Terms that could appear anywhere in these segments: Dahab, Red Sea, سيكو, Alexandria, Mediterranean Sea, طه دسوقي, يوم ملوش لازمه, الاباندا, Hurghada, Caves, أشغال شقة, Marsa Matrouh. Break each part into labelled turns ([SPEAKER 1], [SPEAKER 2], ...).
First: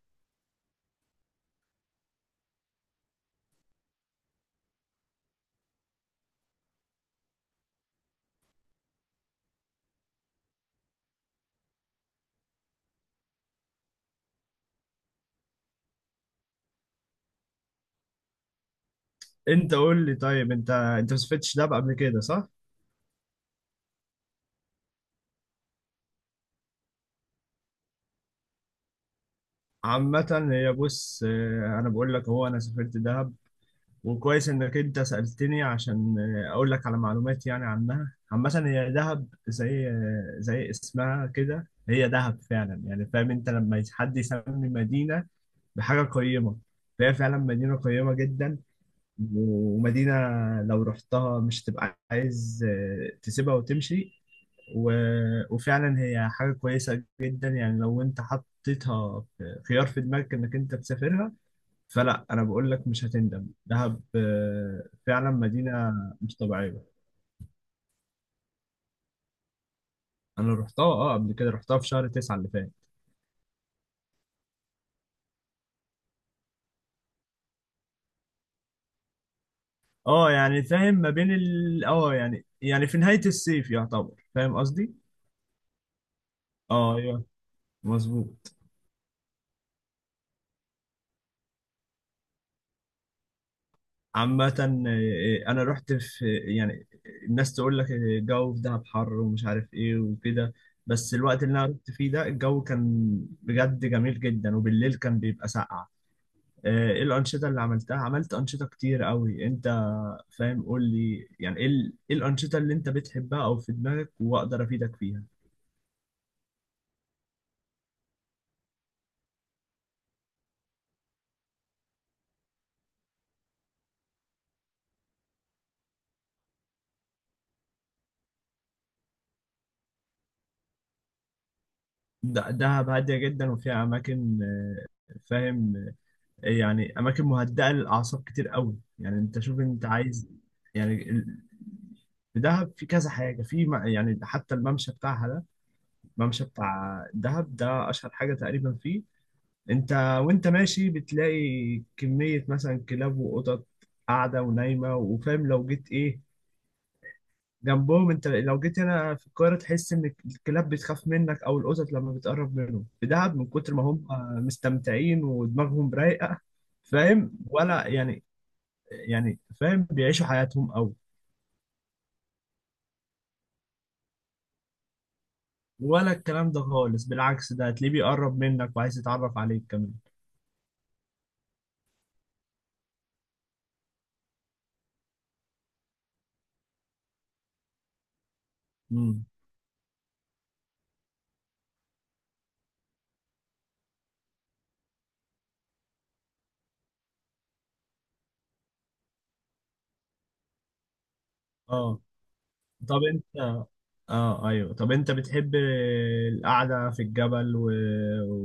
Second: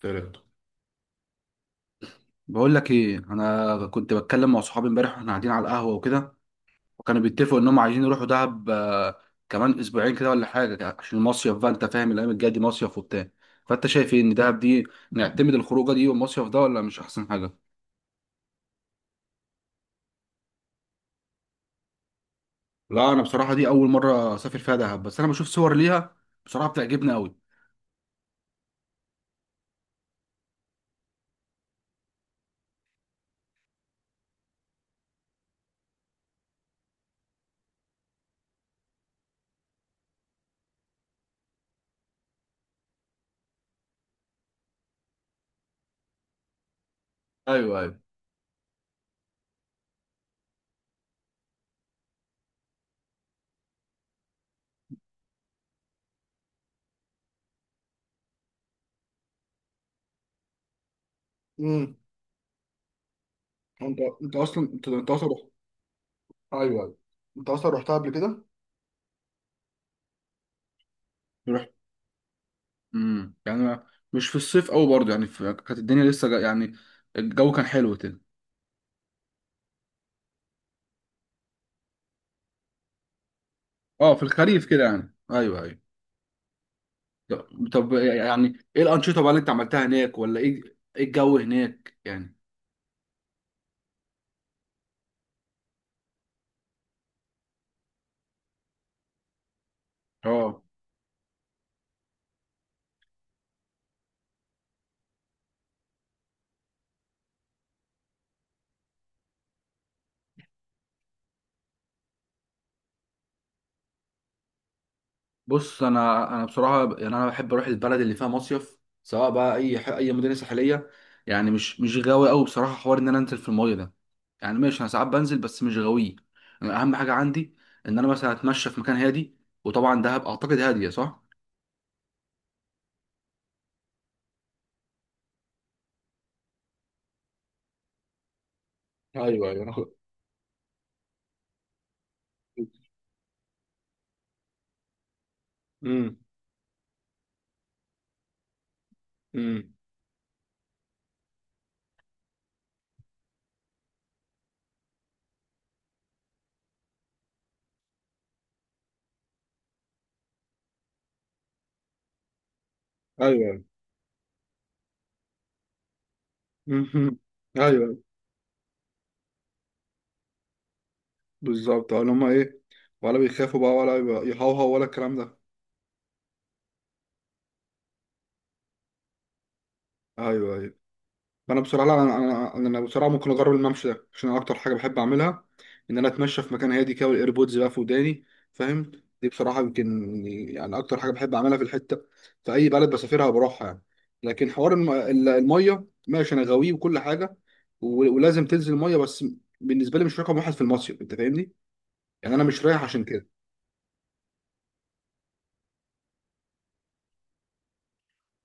[SPEAKER 1] تلاتة. بقول لك ايه، انا كنت بتكلم مع صحابي امبارح واحنا قاعدين على القهوه وكده، وكانوا بيتفقوا انهم عايزين يروحوا دهب كمان اسبوعين كده ولا حاجه، عشان المصيف بقى. انت فاهم، الايام الجايه دي مصيف وبتاع. فانت شايف ايه، ان دهب دي نعتمد الخروجه دي والمصيف ده ولا مش احسن حاجه؟
[SPEAKER 2] انت قول لي طيب، انت ما سافرتش دهب قبل كده، صح؟
[SPEAKER 1] لا، أنا بصراحة دي أول مرة أسافر فيها دهب، بس أنا بشوف صور ليها بصراحة بتعجبني أوي.
[SPEAKER 2] عامة هي بص، انا بقول لك هو انا سافرت دهب. وكويس انك انت سألتني عشان اقول لك على معلومات يعني عنها. عامة هي دهب زي اسمها كده، هي دهب فعلا. يعني فاهم انت لما حد يسمي مدينة بحاجة قيمة، فهي فعلا مدينة
[SPEAKER 1] ايوه، ايوه.
[SPEAKER 2] قيمة جدا. ومدينة لو رحتها مش تبقى عايز تسيبها وتمشي. و... وفعلا هي حاجة كويسة جدا، يعني لو انت حطيتها في خيار في دماغك انك انت تسافرها.
[SPEAKER 1] امم.
[SPEAKER 2] فلا، انا بقول لك مش هتندم،
[SPEAKER 1] انت
[SPEAKER 2] دهب
[SPEAKER 1] انت اصلا انت انت اصلا
[SPEAKER 2] فعلا
[SPEAKER 1] رحت؟
[SPEAKER 2] مدينة مش
[SPEAKER 1] ايوه،
[SPEAKER 2] طبيعية.
[SPEAKER 1] ايوه. انت اصلا رحتها قبل كده؟
[SPEAKER 2] انا رحتها، قبل كده، رحتها في شهر تسعة اللي فات.
[SPEAKER 1] يعني مش في الصيف قوي برضه، يعني كانت الدنيا لسه يعني الجو كان حلو كده.
[SPEAKER 2] اه يعني فاهم، ما بين ال اه يعني في نهاية الصيف
[SPEAKER 1] اه،
[SPEAKER 2] يعتبر،
[SPEAKER 1] في
[SPEAKER 2] فاهم
[SPEAKER 1] الخريف كده
[SPEAKER 2] قصدي.
[SPEAKER 1] يعني. ايوه، ايوه.
[SPEAKER 2] اه، ايوه،
[SPEAKER 1] طب طب،
[SPEAKER 2] مظبوط.
[SPEAKER 1] يعني ايه الانشطه بقى اللي انت عملتها هناك ولا ايه؟ ايه الجو هناك يعني؟
[SPEAKER 2] عامة أنا رحت في، يعني، الناس تقول لك الجو في دهب حر ومش عارف إيه وكده،
[SPEAKER 1] اه.
[SPEAKER 2] بس الوقت اللي أنا رحت فيه ده الجو كان بجد جميل جدا، وبالليل كان بيبقى ساقع. إيه الأنشطة اللي عملتها؟ عملت أنشطة كتير قوي. أنت فاهم، قول لي يعني إيه الأنشطة اللي أنت بتحبها أو في دماغك، وأقدر أفيدك فيها؟
[SPEAKER 1] بص، انا بصراحه يعني انا بحب اروح البلد اللي فيها مصيف، سواء بقى اي مدينه ساحليه. يعني مش غاوي قوي بصراحه حوار ان انا انزل في المايه ده. يعني ماشي، انا ساعات بنزل بس مش غاوي. اهم حاجه عندي ان انا مثلا اتمشى في مكان هادي. وطبعا دهب اعتقد هاديه، صح؟
[SPEAKER 2] دهب هادية جدا وفيها أماكن، فاهم، يعني اماكن مهدئه للاعصاب كتير قوي، يعني انت
[SPEAKER 1] ايوه،
[SPEAKER 2] شوف
[SPEAKER 1] ايوه، انا
[SPEAKER 2] انت
[SPEAKER 1] خد.
[SPEAKER 2] عايز. يعني في دهب في كذا حاجه، في يعني حتى الممشى بتاعها ده.
[SPEAKER 1] امم.
[SPEAKER 2] الممشى بتاع دهب ده اشهر حاجه تقريبا فيه.
[SPEAKER 1] امم.
[SPEAKER 2] انت وانت ماشي بتلاقي كميه مثلا كلاب وقطط قاعده ونايمه، وفاهم لو جيت ايه جنبهم. انت لو جيت هنا في القاهره تحس ان الكلاب بتخاف منك او القطط لما بتقرب منهم، في دهب من
[SPEAKER 1] ايوه.
[SPEAKER 2] كتر ما هم مستمتعين ودماغهم رايقه.
[SPEAKER 1] امم.
[SPEAKER 2] فاهم ولا
[SPEAKER 1] ايوه.
[SPEAKER 2] يعني، يعني فاهم بيعيشوا حياتهم قوي.
[SPEAKER 1] بالظبط، ولا هما ايه، ولا بيخافوا بقى ولا يهوهوا ولا الكلام ده؟
[SPEAKER 2] ولا الكلام ده خالص، بالعكس ده هتلاقيه بيقرب منك وعايز يتعرف عليك كمان.
[SPEAKER 1] ايوه، ايوه. فانا بصراحه لا، انا انا انا أنا بصراحه ممكن اجرب الممشى ده، عشان أنا اكتر حاجه بحب اعملها ان انا اتمشى في مكان هادي كده والايربودز بقى في وداني، فاهم؟
[SPEAKER 2] امم.
[SPEAKER 1] دي بصراحه يمكن يعني اكتر حاجه بحب اعملها في الحته، في اي بلد بسافرها بروحها يعني. لكن حوار الميه، ماشي، انا غاويه وكل حاجه، ولازم تنزل الميه بس. بالنسبه لي مش رقم واحد في المصيف، انت فاهمني؟
[SPEAKER 2] اه.
[SPEAKER 1] يعني انا مش رايح
[SPEAKER 2] طب
[SPEAKER 1] عشان
[SPEAKER 2] انت
[SPEAKER 1] كده.
[SPEAKER 2] اه ايوه، طب انت بتحب القعده في الجبل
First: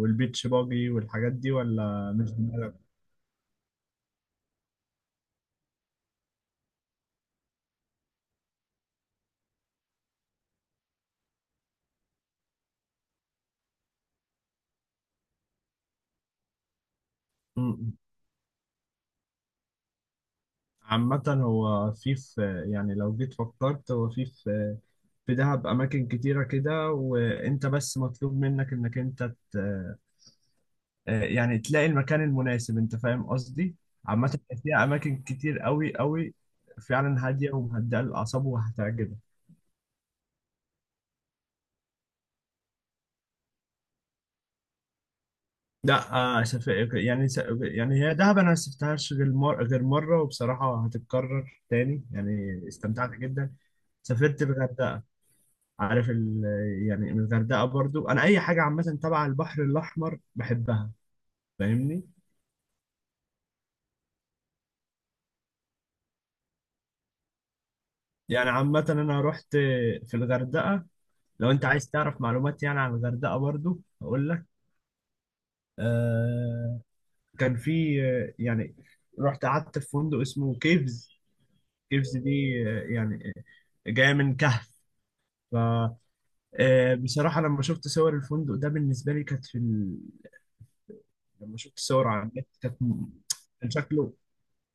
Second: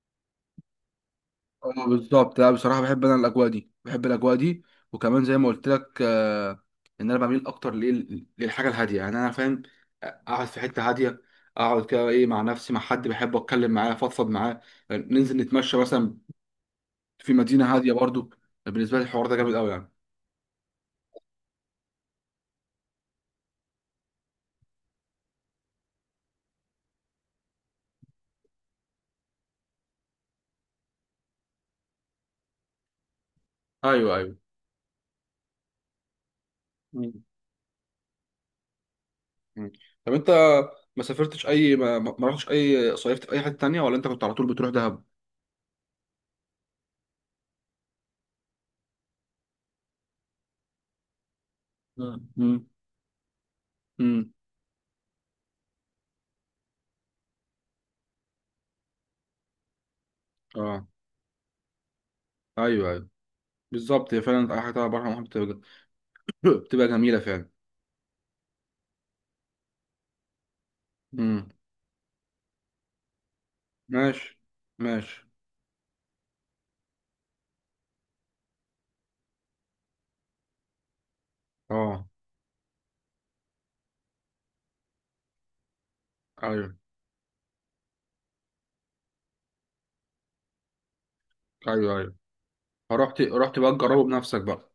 [SPEAKER 2] والبيتش باجي والحاجات دي،
[SPEAKER 1] اه،
[SPEAKER 2] ولا مش
[SPEAKER 1] بالظبط. لا، بصراحه
[SPEAKER 2] دماغك؟
[SPEAKER 1] بحب انا الاجواء دي، بحب الاجواء دي. وكمان زي ما قلت لك، ان انا بميل اكتر للحاجه الهاديه، يعني انا فاهم. اقعد في حته هاديه، اقعد كده ايه مع نفسي، مع حد بحبه اتكلم معاه افضفض معاه. ننزل نتمشى مثلا في مدينه هاديه
[SPEAKER 2] امم.
[SPEAKER 1] برضو. بالنسبه لي الحوار ده جامد قوي يعني.
[SPEAKER 2] عامة هو في يعني لو جيت فكرت، هو في دهب أماكن كتيرة كده، وأنت بس مطلوب منك إنك أنت يعني تلاقي المكان المناسب، انت فاهم قصدي.
[SPEAKER 1] ايوه، ايوه.
[SPEAKER 2] عامة فيها اماكن كتير قوي قوي،
[SPEAKER 1] مم.
[SPEAKER 2] فعلا هادية ومهدئة للاعصاب وهتعجبك.
[SPEAKER 1] مم. طب انت ما سافرتش اي ما رحتش اي، صيفت في اي حته تانية ولا انت كنت على طول بتروح دهب؟
[SPEAKER 2] لا، آه سف- يعني يعني هي دهب انا ما سافرتهاش غير غير مره، وبصراحه هتتكرر تاني
[SPEAKER 1] مم.
[SPEAKER 2] يعني
[SPEAKER 1] مم.
[SPEAKER 2] استمتعت جدا.
[SPEAKER 1] مم.
[SPEAKER 2] سافرت الغردقه، عارف يعني الغردقه برضو انا اي حاجه عامه تبع البحر الاحمر
[SPEAKER 1] اه،
[SPEAKER 2] بحبها، فاهمني.
[SPEAKER 1] ايوه، ايوه، بالظبط. هي فعلا اي حاجة على بحر محمد بتبقى بتبقى جميلة فعلا.
[SPEAKER 2] يعني عامه انا رحت في الغردقه.
[SPEAKER 1] امم.
[SPEAKER 2] لو انت عايز تعرف معلومات يعني عن الغردقه برضو هقول
[SPEAKER 1] ماشي،
[SPEAKER 2] لك.
[SPEAKER 1] ماشي.
[SPEAKER 2] آه كان في يعني رحت قعدت في فندق اسمه كيفز.
[SPEAKER 1] اه.
[SPEAKER 2] كيفز دي يعني جاية من كهف. ف
[SPEAKER 1] ايوه،
[SPEAKER 2] آه، بصراحة لما شفت صور الفندق ده بالنسبة لي كانت في لما شفت
[SPEAKER 1] ايوه.
[SPEAKER 2] صور
[SPEAKER 1] ايوه،
[SPEAKER 2] على النت كانت م-
[SPEAKER 1] رحت رحت
[SPEAKER 2] كان
[SPEAKER 1] بقى تجربه
[SPEAKER 2] شكله
[SPEAKER 1] بنفسك بقى.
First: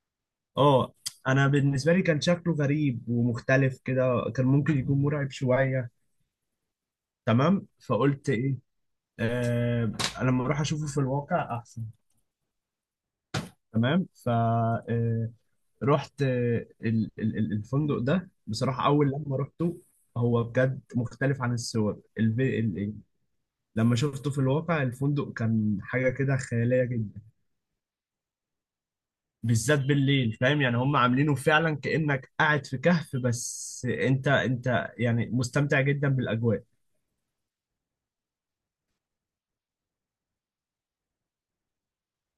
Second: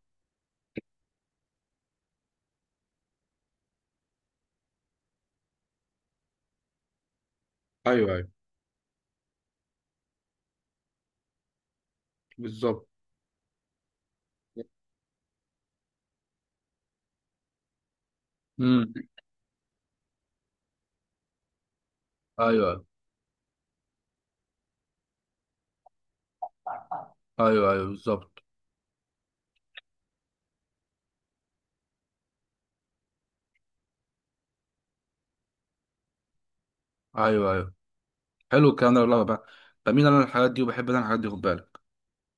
[SPEAKER 2] اه انا بالنسبة لي كان شكله غريب ومختلف كده، كان ممكن يكون مرعب شوية، تمام،
[SPEAKER 1] ايوه، ايوه،
[SPEAKER 2] فقلت ايه آه... لما اروح اشوفه في الواقع احسن.
[SPEAKER 1] بالظبط.
[SPEAKER 2] تمام ف آه، رحت الفندق ده بصراحة.
[SPEAKER 1] امم.
[SPEAKER 2] أول لما رحته، هو بجد مختلف عن الصور. الفي
[SPEAKER 1] ايوه،
[SPEAKER 2] لما شفته في الواقع الفندق كان حاجة كده خيالية جدا،
[SPEAKER 1] ايوه، ايوه، بالظبط.
[SPEAKER 2] بالذات بالليل. فاهم يعني هم عاملينه فعلا كأنك قاعد في كهف، بس أنت يعني مستمتع جدا بالأجواء.
[SPEAKER 1] ايوه، ايوه. حلو الكلام ده والله بقى. بميل انا الحاجات دي وبحب انا الحاجات دي، خد بالك.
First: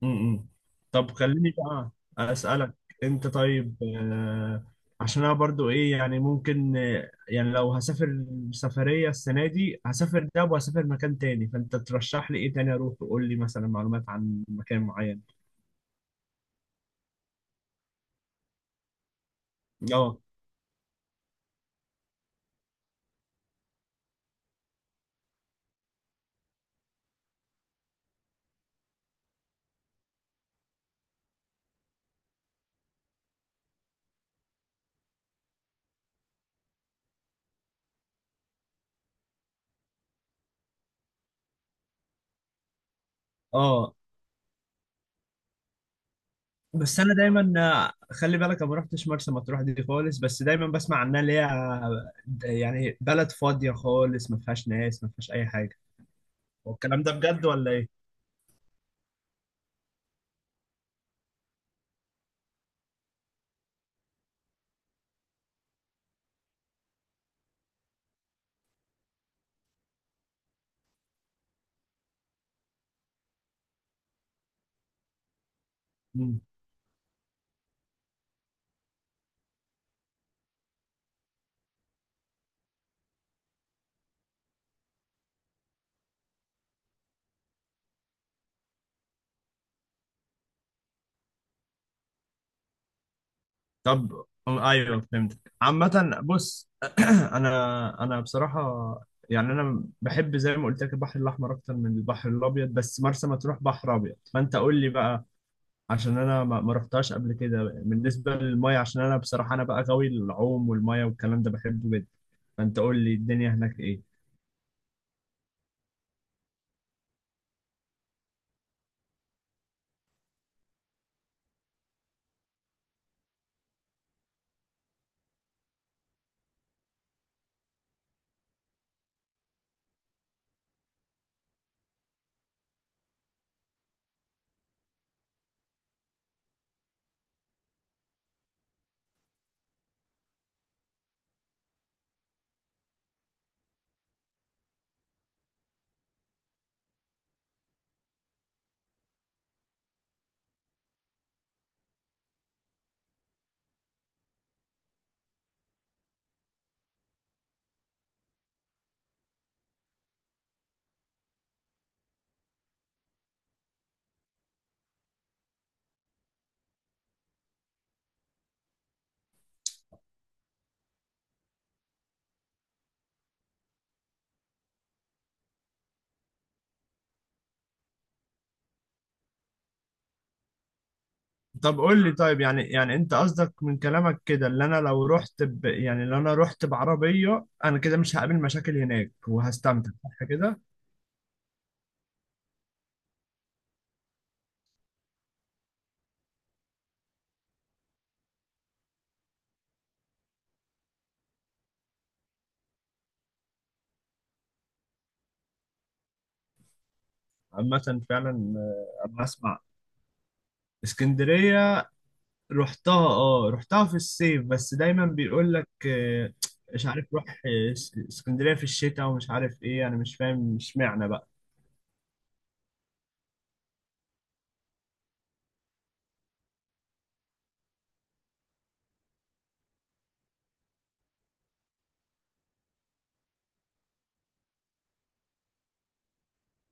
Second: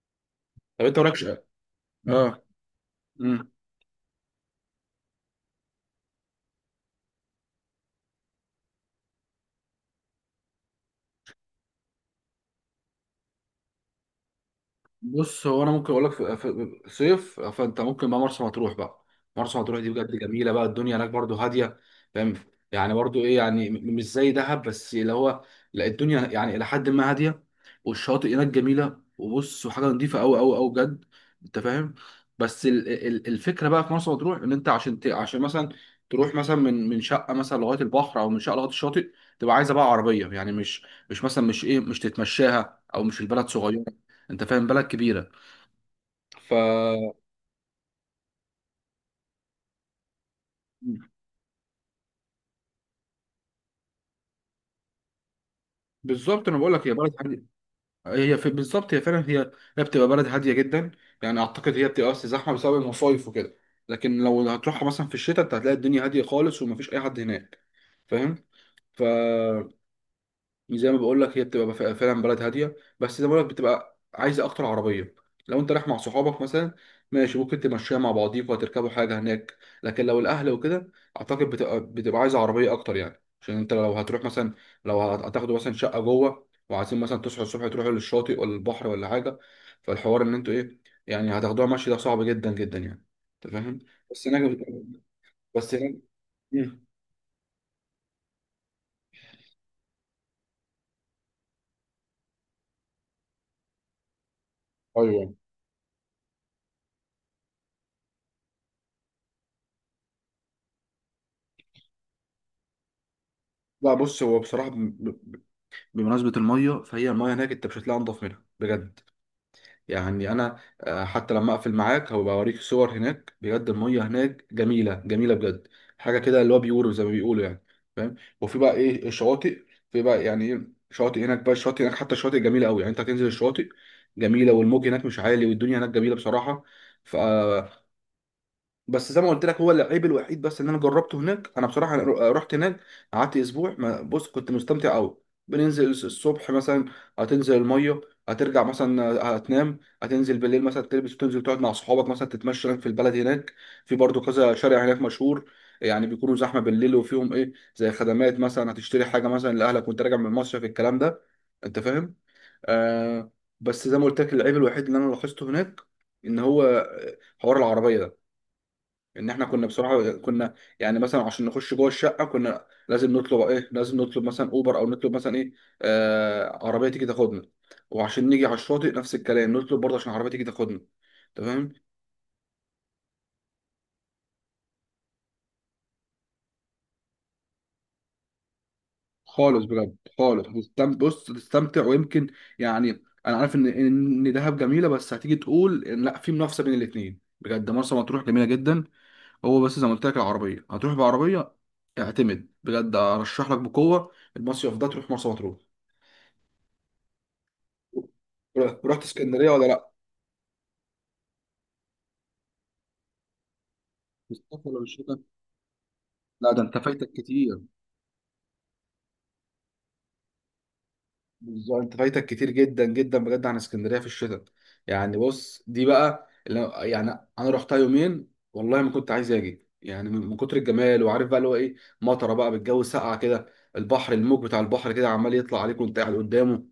[SPEAKER 2] امم
[SPEAKER 1] طب انت
[SPEAKER 2] طب
[SPEAKER 1] مالكش.
[SPEAKER 2] خليني بقى
[SPEAKER 1] اه.
[SPEAKER 2] اسالك، انت
[SPEAKER 1] امم.
[SPEAKER 2] طيب، عشان انا برضو ايه يعني ممكن يعني لو هسافر سفريه السنه دي، هسافر ده وهسافر مكان تاني، فانت ترشح لي ايه تاني اروح، وقول لي مثلا معلومات عن مكان معين.
[SPEAKER 1] بص، هو انا ممكن اقول لك في صيف، فانت ممكن بقى مرسى مطروح بقى. مرسى مطروح دي بجد
[SPEAKER 2] اه،
[SPEAKER 1] جميله بقى، الدنيا هناك برضو هاديه، فاهم؟ يعني برضو ايه يعني، مش زي دهب، بس اللي هو، لا، الدنيا يعني الى حد ما هاديه، والشاطئ هناك جميله، وبص، وحاجه نظيفه قوي قوي قوي بجد، انت فاهم. بس الفكره بقى في مرسى مطروح ان انت عشان عشان مثلا تروح مثلا من شقه مثلا لغايه البحر، او من شقه لغايه الشاطئ، تبقى عايزه بقى عربيه. يعني مش مثلا، مش ايه، مش تتمشاها، او مش البلد صغيره،
[SPEAKER 2] اه.
[SPEAKER 1] انت فاهم، بلد كبيره. ف
[SPEAKER 2] بس انا دايما خلي بالك انا ما رحتش مرسى مطروح دي خالص، بس دايما بسمع عنها اللي هي يعني بلد فاضيه خالص، ما فيهاش ناس، ما فيهاش اي حاجه.
[SPEAKER 1] بالظبط انا بقول لك هي
[SPEAKER 2] والكلام ده
[SPEAKER 1] بلد هاديه.
[SPEAKER 2] بجد ولا ايه؟
[SPEAKER 1] هي في بالظبط هي فعلا هي، هي بتبقى بلد هاديه جدا. يعني اعتقد هي بتبقى بس زحمه بسبب المصايف وكده، لكن لو هتروحها مثلا في الشتاء انت هتلاقي الدنيا هاديه خالص ومفيش اي حد هناك، فاهم؟ ف زي ما بقول لك هي بتبقى فعلا بلد هاديه، بس زي ما بقول لك بتبقى عايزه اكتر عربيه. لو انت رايح مع صحابك مثلا ماشي، ممكن تمشيها مع بعضيكوا وتركبوا حاجه هناك، لكن لو الاهل وكده اعتقد بتبقى عايزه عربيه اكتر، يعني عشان انت لو هتروح مثلا، لو هتاخدوا مثلا شقه جوه، وعايزين مثلا تصحوا الصبح تروحوا للشاطئ ولا البحر ولا حاجه، فالحوار ان انتوا ايه، يعني هتاخدوها مشي، ده صعب جدا جدا يعني، انت فاهم.
[SPEAKER 2] طب
[SPEAKER 1] بس هناك
[SPEAKER 2] ايوه، فهمت.
[SPEAKER 1] بس هناك
[SPEAKER 2] عامة بص،
[SPEAKER 1] مم.
[SPEAKER 2] انا بصراحة، يعني انا بحب زي ما قلت لك البحر الاحمر اكتر من البحر الابيض، بس مرسى مطروح بحر ابيض، فانت قول لي بقى،
[SPEAKER 1] ايوه.
[SPEAKER 2] عشان انا ما رحتهاش قبل كده. بالنسبة للمية، عشان انا بصراحة انا بقى غاوي العوم والمية والكلام ده بحبه جدا، فانت قول لي الدنيا هناك
[SPEAKER 1] لا،
[SPEAKER 2] ايه.
[SPEAKER 1] بص، هو بصراحه بمناسبة المية، فهي المية هناك أنت مش هتلاقي أنضف منها بجد. يعني أنا حتى لما أقفل معاك هبقى أوريك صور هناك بجد، المية هناك جميلة جميلة بجد، حاجة كده اللي هو بيقولوا زي ما بيقولوا يعني، فاهم؟ وفي بقى إيه الشواطئ، في بقى يعني إيه شواطئ هناك بقى، الشواطئ هناك، حتى الشواطئ جميلة أوي يعني، أنت هتنزل الشواطئ جميلة، والموج هناك مش عالي، والدنيا هناك جميلة بصراحة. ف بس زي ما قلت لك هو العيب الوحيد بس ان انا جربته هناك انا بصراحه. رحت هناك، قعدت اسبوع، ما بص كنت مستمتع قوي. بننزل الصبح مثلا، هتنزل الميه، هترجع مثلا، هتنام، هتنزل بالليل مثلا تلبس وتنزل تقعد مع صحابك، مثلا تتمشى هناك في البلد هناك. في برضو كذا شارع هناك مشهور، يعني بيكونوا زحمه بالليل وفيهم ايه زي خدمات، مثلا هتشتري حاجه مثلا لاهلك وانت راجع من مصر في الكلام ده، انت فاهم. آه بس زي ما قلت لك العيب الوحيد اللي انا لاحظته هناك ان هو، حوار العربيه ده. ان احنا كنا بصراحه كنا، يعني مثلا عشان نخش جوه الشقه كنا لازم نطلب ايه، لازم نطلب مثلا اوبر او نطلب مثلا ايه، عربيه تيجي تاخدنا، وعشان نيجي على الشاطئ نفس الكلام، نطلب برضه عشان عربيه تيجي تاخدنا. تمام.
[SPEAKER 2] طب قول لي طيب، يعني انت قصدك من كلامك كده، اللي انا لو رحت يعني لو انا رحت بعربية، انا كده مش هقابل مشاكل هناك
[SPEAKER 1] خالص
[SPEAKER 2] وهستمتع،
[SPEAKER 1] بجد
[SPEAKER 2] صح
[SPEAKER 1] خالص
[SPEAKER 2] كده؟
[SPEAKER 1] بص تستمتع ويمكن، يعني انا عارف ان دهب جميله، بس هتيجي تقول إن لا، في منافسه بين الاثنين، بجد مرسى مطروح جميله جدا. هو بس زي ما قلت لك، العربيه هتروح بعربيه. اعتمد بجد، ارشح لك بقوه المصيف ده، تروح مرسى مطروح.
[SPEAKER 2] عامة فعلا،
[SPEAKER 1] رحت
[SPEAKER 2] أما
[SPEAKER 1] اسكندريه
[SPEAKER 2] أسمع.
[SPEAKER 1] ولا لا؟
[SPEAKER 2] اسكندرية رحتها في الصيف،
[SPEAKER 1] السفر
[SPEAKER 2] بس دايما
[SPEAKER 1] والشتاء،
[SPEAKER 2] بيقول لك
[SPEAKER 1] لا، ده انت
[SPEAKER 2] مش عارف،
[SPEAKER 1] فايتك
[SPEAKER 2] روح
[SPEAKER 1] كتير.
[SPEAKER 2] اسكندرية في الشتاء، ومش عارف ايه، أنا مش فاهم اشمعنى بقى.
[SPEAKER 1] بالظبط، انت فايتك كتير جدا جدا بجد عن اسكندريه في الشتاء. يعني بص دي بقى اللي يعني، انا رحتها يومين والله ما كنت عايز اجي، يعني من كتر الجمال. وعارف بقى اللي هو ايه، مطره بقى بالجو، ساقعه كده، البحر، الموج بتاع البحر كده عمال يطلع عليك وانت قاعد قدامه،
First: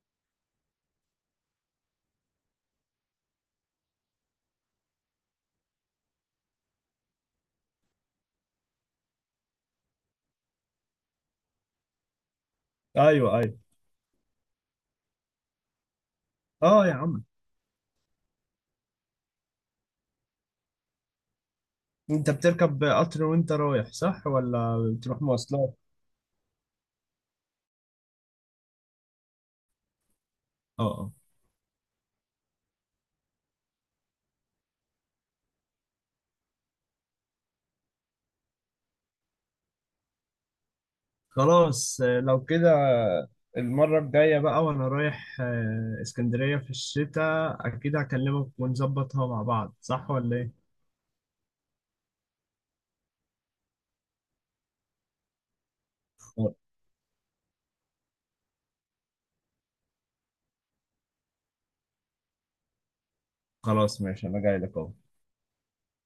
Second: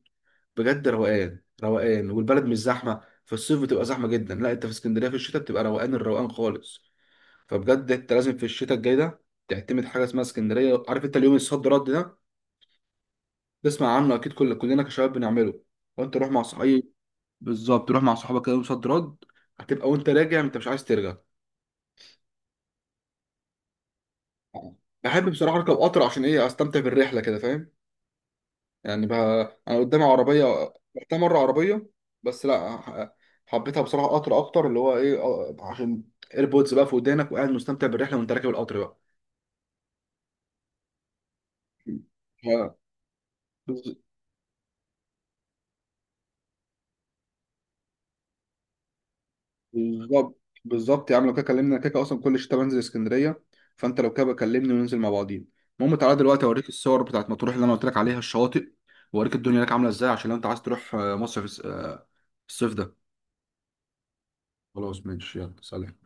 [SPEAKER 1] بجد روقان روقان، والبلد مش زحمه. في الصيف بتبقى زحمه جدا، لا، انت في اسكندريه في الشتاء بتبقى روقان الروقان خالص. فبجد انت لازم في الشتاء الجاي ده تعتمد حاجه اسمها اسكندريه. عارف انت اليوم الصد رد ده،
[SPEAKER 2] ايوه، ايوه.
[SPEAKER 1] تسمع عنه اكيد، كل كلنا كشباب بنعمله. وانت روح مع
[SPEAKER 2] اه
[SPEAKER 1] صحابي،
[SPEAKER 2] يا عم،
[SPEAKER 1] بالظبط تروح مع صحابك كده يوم صد رد، هتبقى وانت راجع انت مش عايز ترجع.
[SPEAKER 2] انت بتركب قطر وانت رايح صح، ولا بتروح
[SPEAKER 1] بحب بصراحه اركب
[SPEAKER 2] مواصلات؟
[SPEAKER 1] قطر عشان ايه، استمتع بالرحله كده، فاهم؟ يعني بقى انا قدامي عربيه،
[SPEAKER 2] اه، اه.
[SPEAKER 1] رحتها مره عربيه، بس لا حبيتها بصراحه قطر اكتر، اللي هو ايه، عشان ايربودز بقى في ودانك وقاعد مستمتع بالرحله وانت راكب القطر بقى.
[SPEAKER 2] خلاص لو كده،
[SPEAKER 1] ف-
[SPEAKER 2] المرة الجاية بقى وأنا رايح اسكندرية في الشتاء أكيد هكلمك ونظبطها مع بعض، صح ولا
[SPEAKER 1] بالظبط.
[SPEAKER 2] إيه؟
[SPEAKER 1] بالظبط يا عم، لو كده كلمني، انا كده اصلا كل شتاء بنزل اسكندريه، فانت لو كده بكلمني وننزل مع بعضين. المهم، تعالى دلوقتي اوريك الصور بتاعت مطروح اللي انا قلت لك عليها الشواطئ، واوريك الدنيا هناك عامله ازاي، عشان لو انت عايز تروح مصر في الصيف ده.
[SPEAKER 2] خلاص ماشي، أنا جاي لك أهو.
[SPEAKER 1] خلاص ماشي، يلا سلام.